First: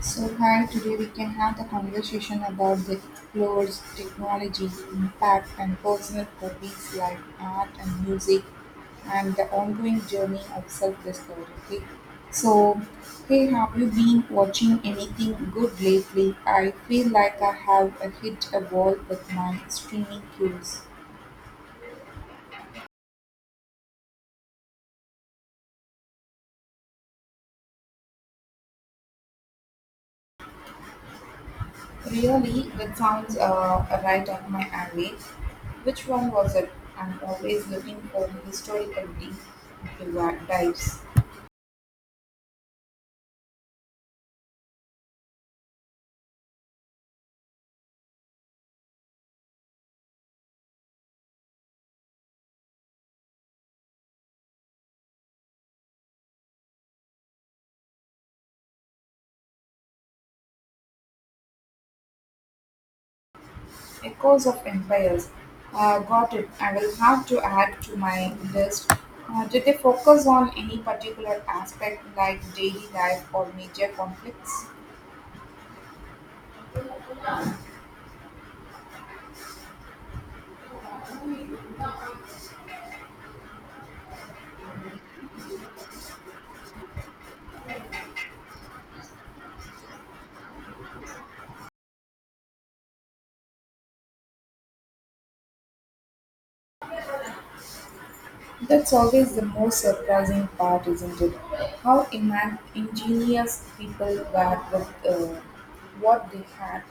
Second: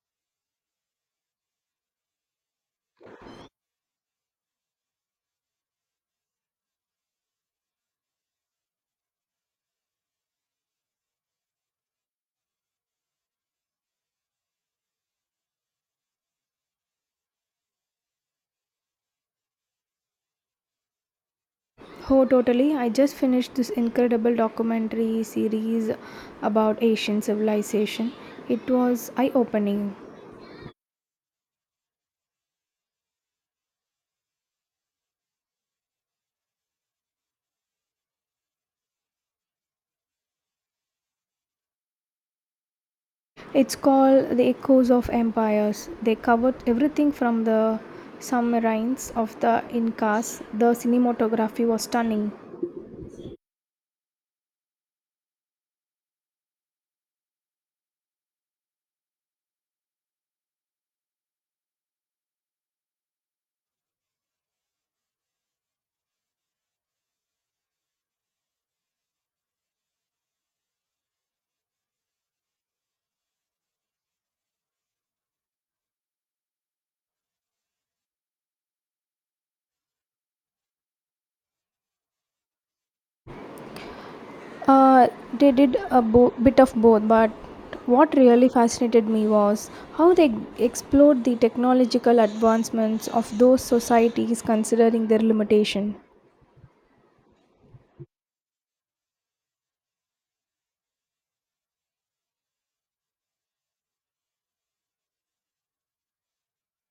So, hi, today we can have the conversation about the explores, technology, impact, and personal hobbies like art and music, and the ongoing journey of self discovery. Okay? So, hey, have you been watching anything good lately? I feel like I have hit a wall with my streaming cues. Oh, totally. I just finished this incredible documentary series about Asian civilization. It was eye opening. Really, that sounds right up my alley. Which one was it? I'm always looking for historical div- dives. It's called The Echoes of Empires. They covered everything from the submarines of the Incas. The cinematography was stunning. Echoes of Empires. Got it. I will have to add to my list. Did they focus on any particular aspect like daily life or major conflicts? Uh, they did a bit of both, but what really fascinated me was how they explored the technological advancements of those societies considering their limitation. That's always the most surprising part, isn't it? How ingenious people were with what they had.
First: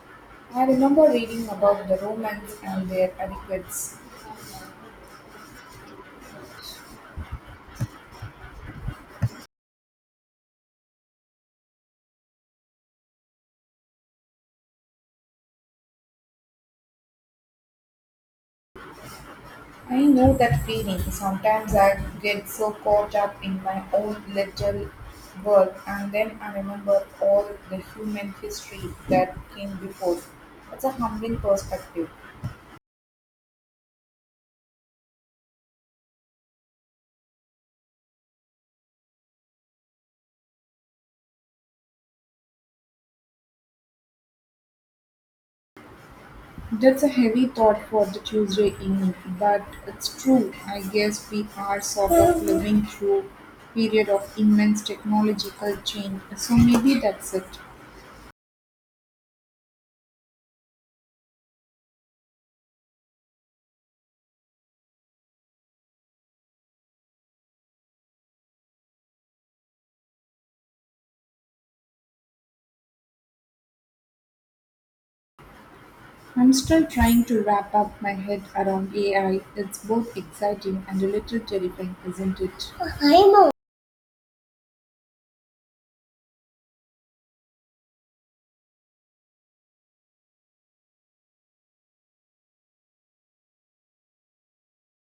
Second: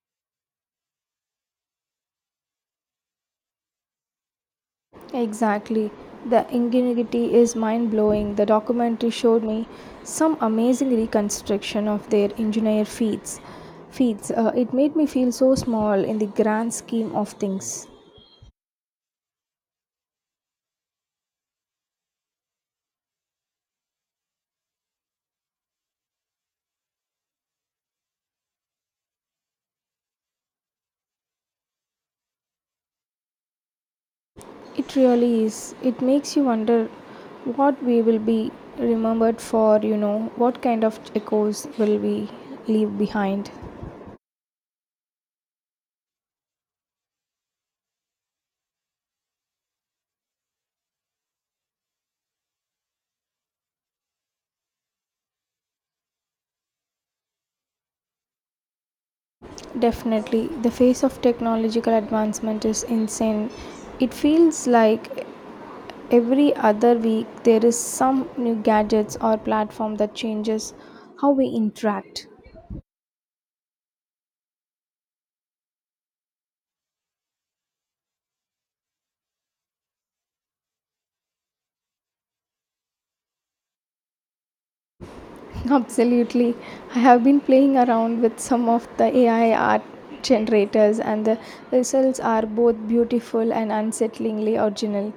I remember reading about the Romans and their adequates. Exactly. The ingenuity is mind blowing. The documentary showed me some amazing reconstruction of their engineer feats. Feats. It made me feel so small in the grand scheme of things. I know that feeling. Sometimes I get so caught up in my own little world, and then I remember all the human history that came before. That's a humbling perspective. It really is. It makes you wonder what we will be remembered for. You know, what kind of echoes will we leave behind? That's a heavy thought for the Tuesday evening, but it's true. I guess we are sort of living through period of immense technological change, so maybe that's it. Definitely, the face of technological advancement is insane. It feels like every other week, there is some new gadgets or platform that changes how we interact. I'm still trying to wrap up my head around AI. It's both exciting and a little terrifying, isn't it? I know. Absolutely. I have been playing around with some of the AI art generators, and the results are both beautiful and unsettlingly original.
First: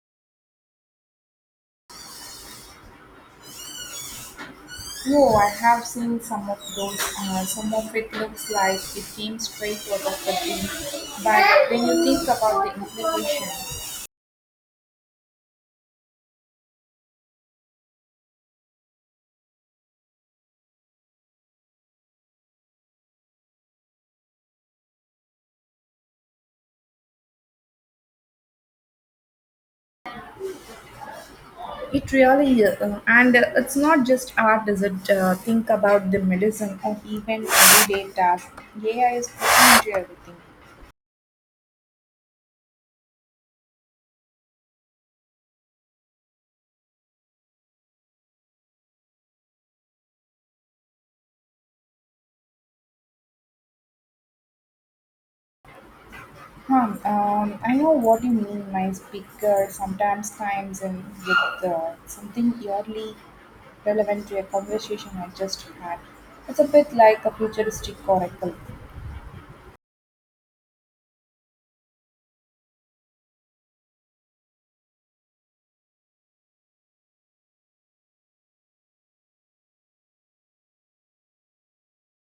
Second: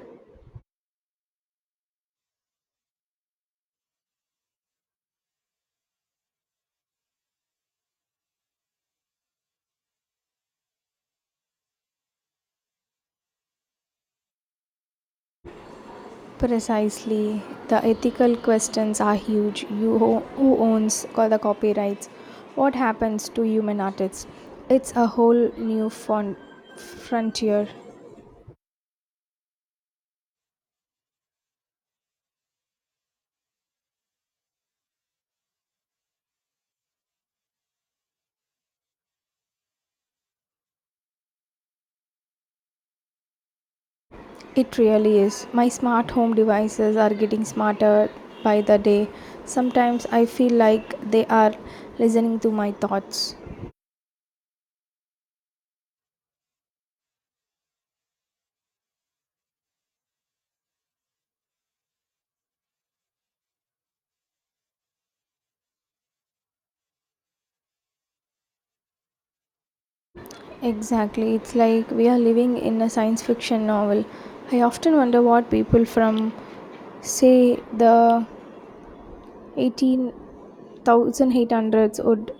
Oh, I have seen some of those. Some of it looks like it came straight out of a dream. But when you think about the implications, Precisely. The ethical questions are huge. Who owns all the copyrights? What happens to human artists? It's a whole new frontier. it really is. And it's not just art, is it? Think about the medicine or even everyday tasks. AI is putting into everything. It really is. My smart home devices are getting smarter by the day. Sometimes I feel like they are listening to my thoughts. Hmm. I know what you mean. My speaker sometimes times in with something purely relevant to a conversation I just had. It's a bit like a futuristic oracle. Exactly. It's like we are living in a science fiction novel. I often wonder what people from, say, the 18,800s would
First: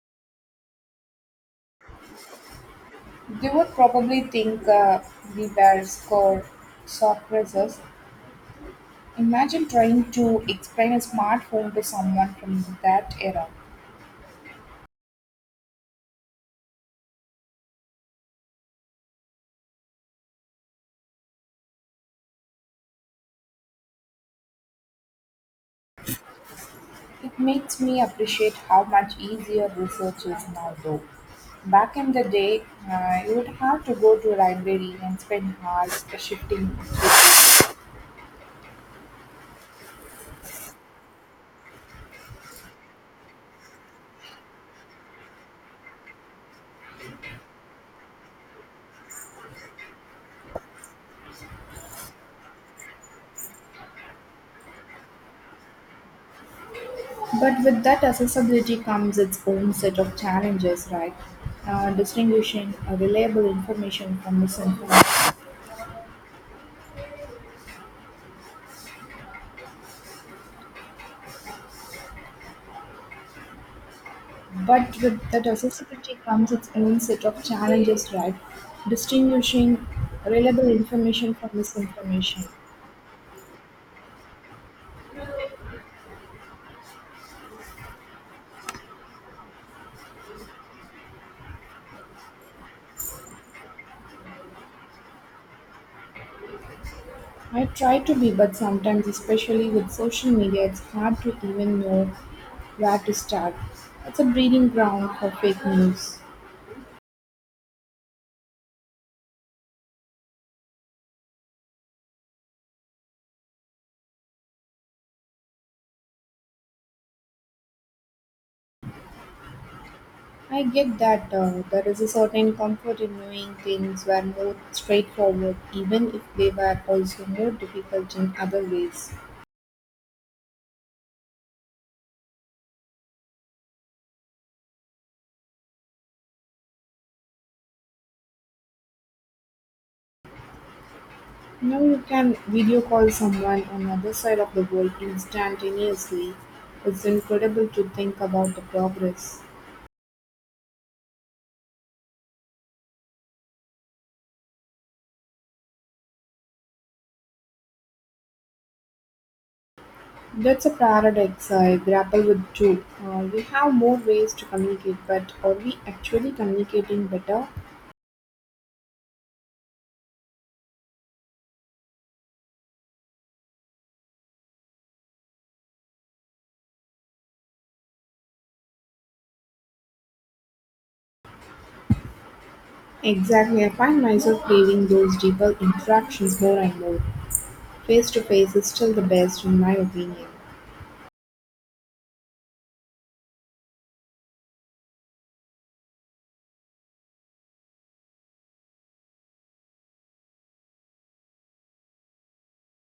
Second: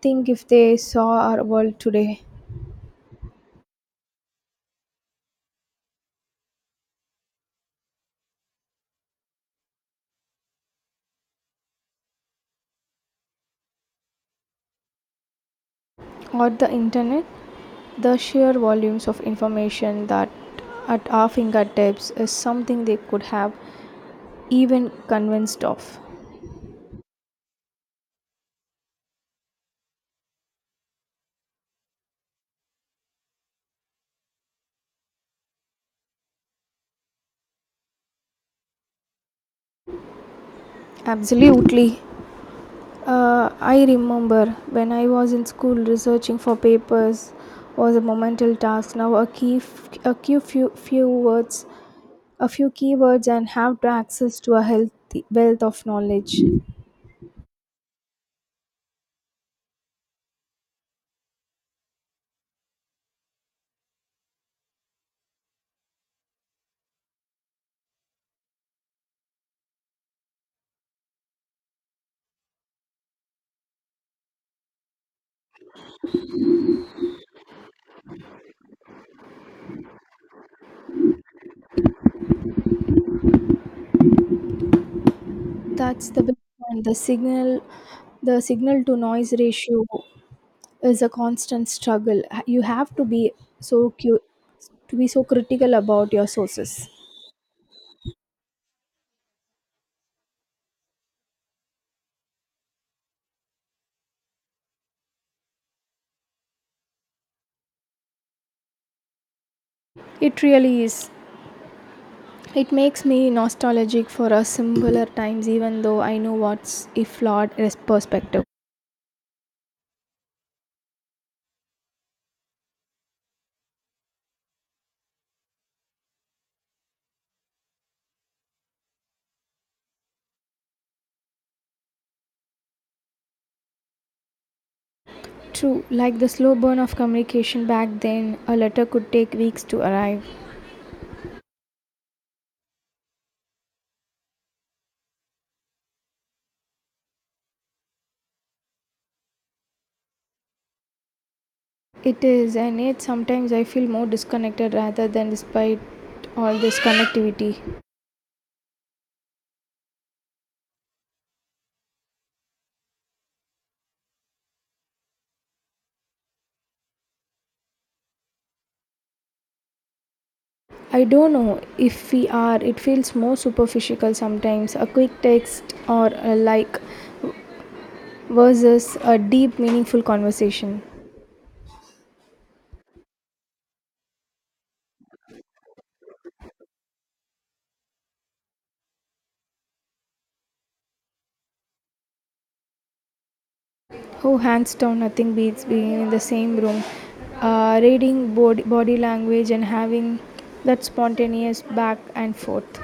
think if they saw our world today, They would probably think we were score sophisters. Imagine trying to explain a smart home to someone from that era. or the internet. The sheer volumes of information that at our fingertips is something they could have even convinced of. It makes me appreciate how much easier research is now, though. Back in the day, you would have to go to a library and spend hours shifting. Absolutely. I remember when I was in school researching for papers was a monumental task. Now a key, a few words, a few keywords, and have to access to a healthy wealth of knowledge. But with that accessibility comes its own set of challenges, right? Distinguishing reliable information from misinformation. But with that accessibility comes its own set of challenges, right? Distinguishing reliable information from misinformation. That's the big one. The signal to noise ratio is a constant struggle. You have to be so cu- to be so critical about your sources. I try to be, but sometimes, especially with social media, it's hard to even know where to start. It's a breeding ground for fake news. It really is. It makes me nostalgic for a simpler times, even though I know what's a perspective. I get that, there is a certain comfort in knowing things were more straightforward, even if they were also more difficult in other ways. True, like the slow burn of communication back then, a letter could take weeks to arrive. Now you can video call someone on the other side of the world instantaneously. It's incredible to think about the progress. It is, and yet sometimes I feel more disconnected rather than despite all this connectivity. That's a paradox I grapple with too. We have more ways to communicate, but are we actually communicating better? I don't know if we are. It feels more superficial sometimes, a quick text or a like versus a deep, meaningful conversation. Exactly, I find myself craving those deeper interactions more and more. Face to face is still the best, in my opinion. Oh, hands down, nothing beats being in the same room, reading body language and having that spontaneous back and forth.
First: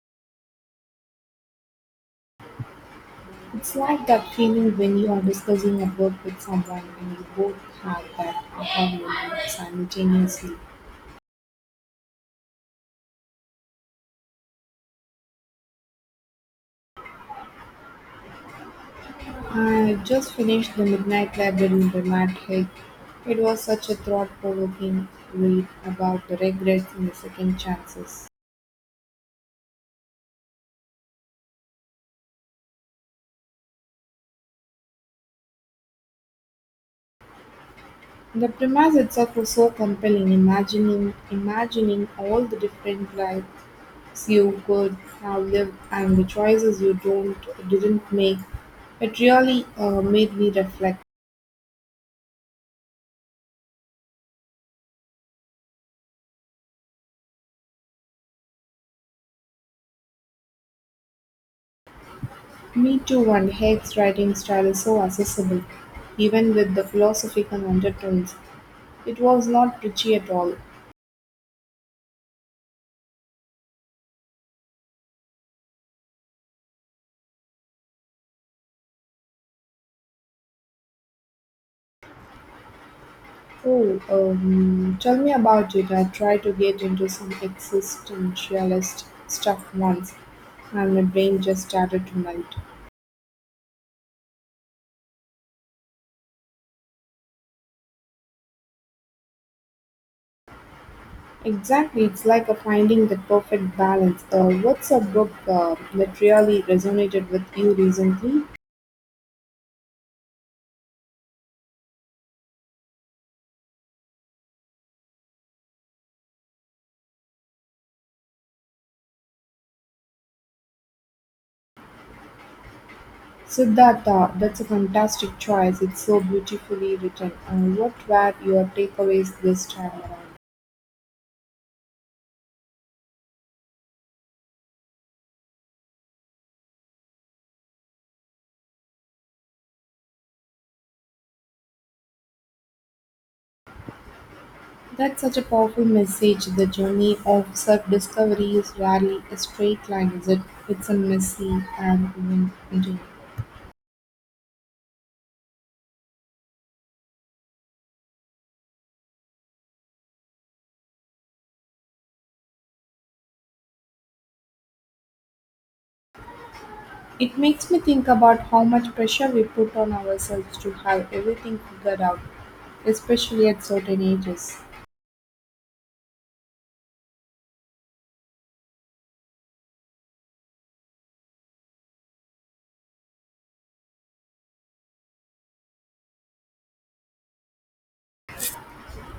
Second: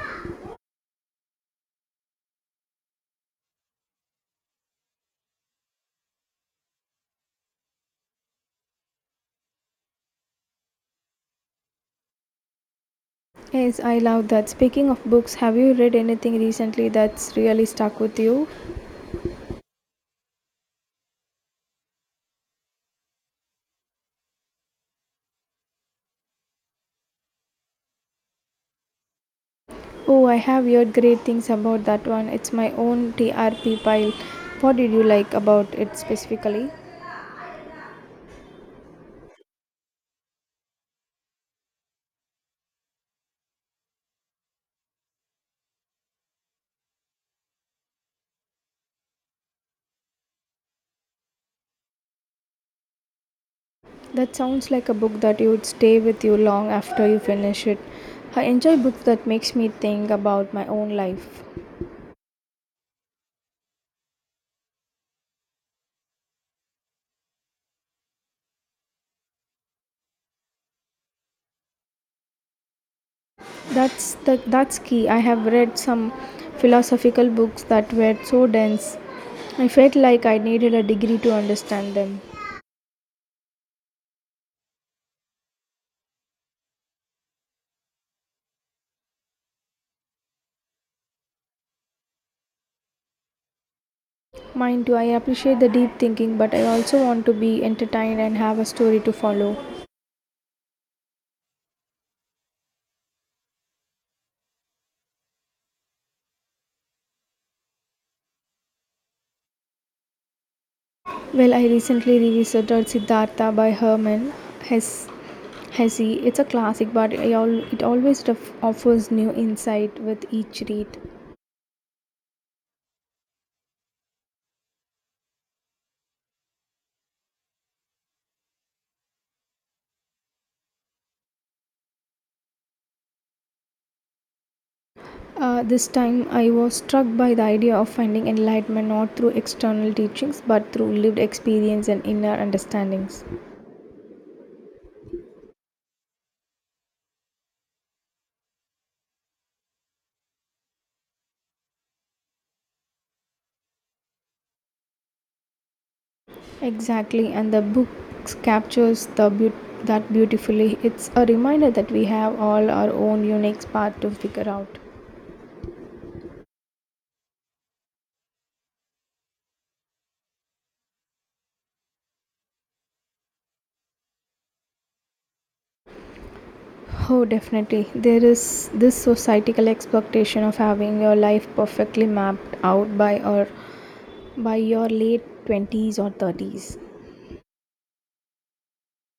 It's like that feeling when you are discussing a book with someone and you both have that aha moment simultaneously. Yes, I love that. Speaking of books, have you read anything recently that's really stuck with you? I just finished The Midnight Library by Matt Haig. It was such a thought provoking read about the regrets and the second chances. Oh, I have heard great things about that one. It's my own TRP pile. What did you like about it specifically? The premise itself was so compelling, imagining all the different lives you could have lived and the choices you don't didn't make. It really made me reflect. That sounds like a book that you would stay with you long after you finish it. I enjoy books that makes me think about my own life. Me too, and Haig's writing style is so accessible, even with the philosophical undertones. It was not preachy at all. That's key. I have read some philosophical books that were so dense. I felt like I needed a degree to understand them. Oh, tell me about it. I tried to get into some existentialist stuff once, and my brain just started to melt. Mine too. I appreciate the deep thinking, but I also want to be entertained and have a story to follow. Exactly, it's like a finding the perfect balance. What's a book that really resonated with you recently? Well, I recently revisited Siddhartha by Herman Hesse. Hesse. It's a classic, but it always offers new insight with each read. Siddhartha, that's a fantastic choice. It's so beautifully written. What were your takeaways this time around? This time, I was struck by the idea of finding enlightenment not through external teachings but through lived experience and inner understandings. That's such a powerful message. The journey of self discovery is rarely a straight line, is it? It's a messy and winding. Exactly, and the book captures the that beautifully. It's a reminder that we have all our own unique path to figure out. It makes me think about how much pressure we put on ourselves to have everything figured out, especially at certain ages, Oh, definitely. There is this societal expectation of having your life perfectly mapped out by or by your late 20s or 30s.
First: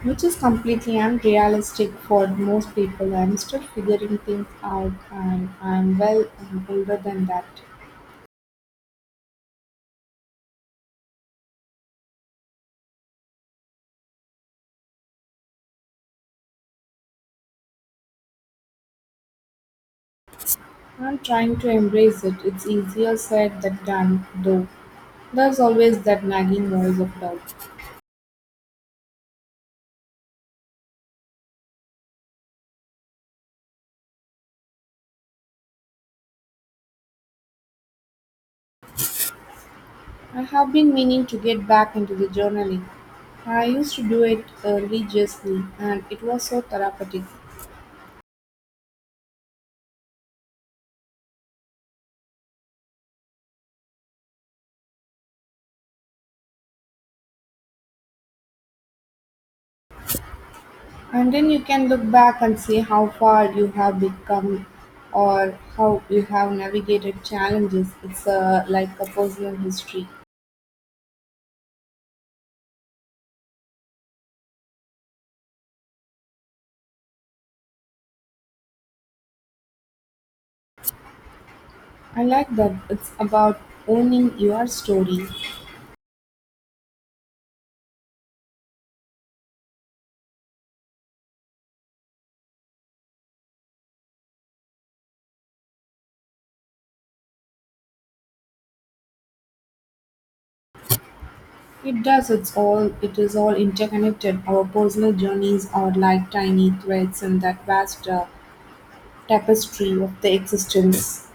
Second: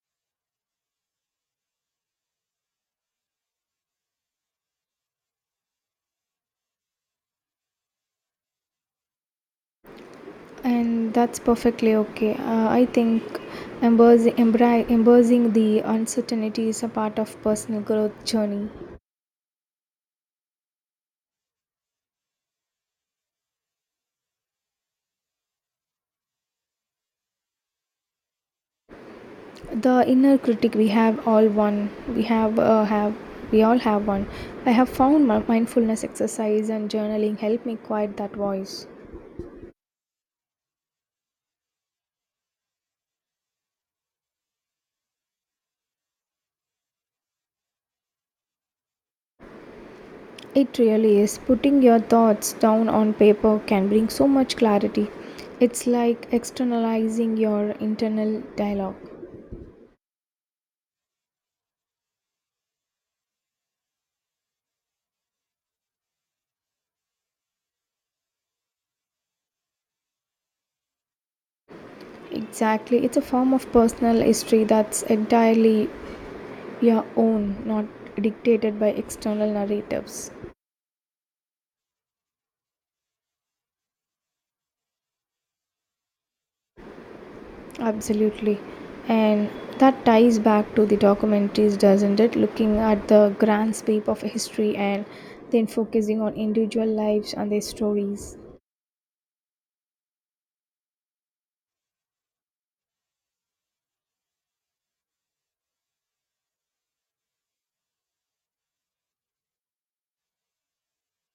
which is completely unrealistic for most people. I'm still figuring things out, and I'm well older than that. And that's perfectly okay. I think embracing the uncertainty is a part of personal growth journey. I'm trying to embrace it. It's easier said than done, though. There's always that nagging voice of doubt. The inner critic, we have all one. We have uh, have we all have one. I have found my mindfulness exercise and journaling help me quiet that voice. I have been meaning to get back into the journaling. I used to do it religiously, and it was so therapeutic. It really is. Putting your thoughts down on paper can bring so much clarity. It's like externalizing your internal dialogue. And then you can look back and see how far you have become or how you have navigated challenges. It's like a personal history. Exactly. It's a form of personal history that's entirely your own, not dictated by external narratives. I like that it's about owning your story. Absolutely. And that ties back to the documentaries, doesn't it? Looking at the grand sweep of history and then focusing on individual lives and their stories. It does. It is all interconnected. Our personal journeys are like tiny threads in that vast tapestry of the existence.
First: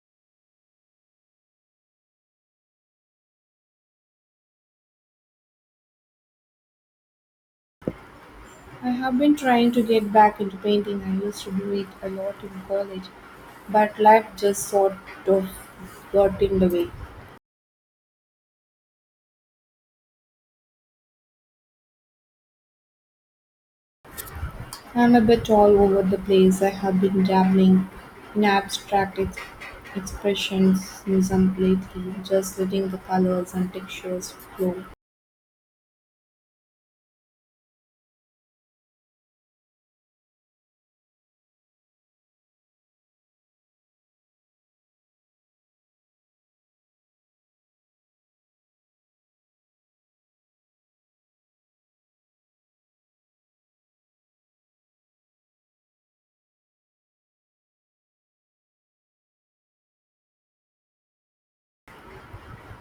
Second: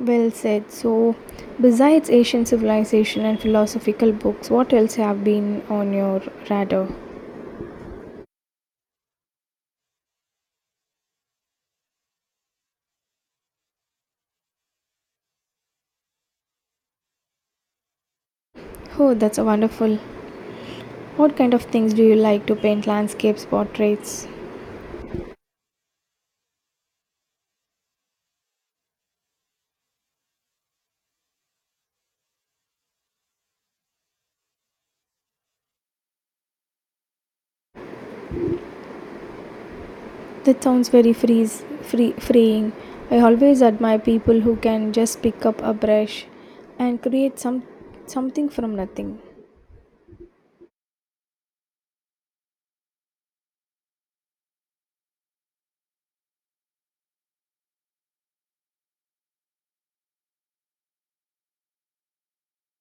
Well said. So, besides Asian civilization and philosophical books, what else have been on your radar? I have been trying to get back into painting. I used to do it a lot in college, but life just sort of got in the way. Oh, that's a wonderful. What kind of things do you like to paint? Landscapes, portraits? I'm a bit all over the place. I have been dabbling in expressionism lately, just letting the colors and textures flow. That sounds very freeing. I always admire people who can just pick up a brush and create something from nothing.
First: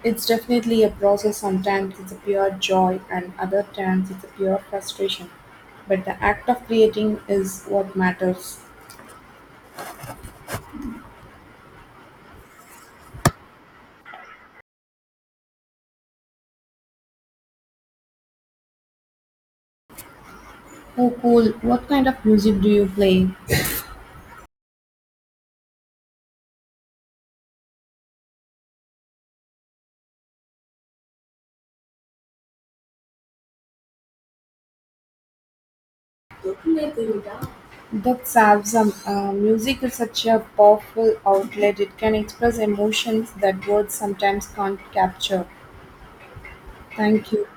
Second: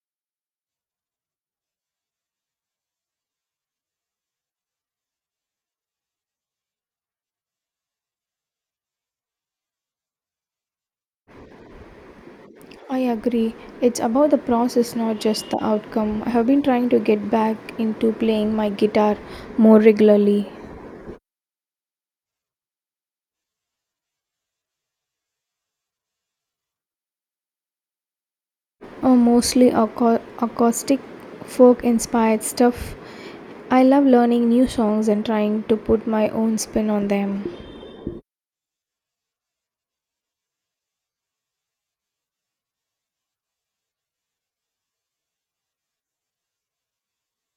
It's definitely a process. Sometimes it's a pure joy, and other times it's a pure frustration. But the act of creating is what matters. I agree. It's about the process, not just the outcome. I have been trying to get back into playing my guitar more regularly. Oh, cool. What kind of music do you play? Oh, mostly acoustic folk inspired stuff. I love learning new songs and trying to put my own spin on them. That serves music is such a powerful outlet. It can express emotions that words sometimes can't capture. Thank you.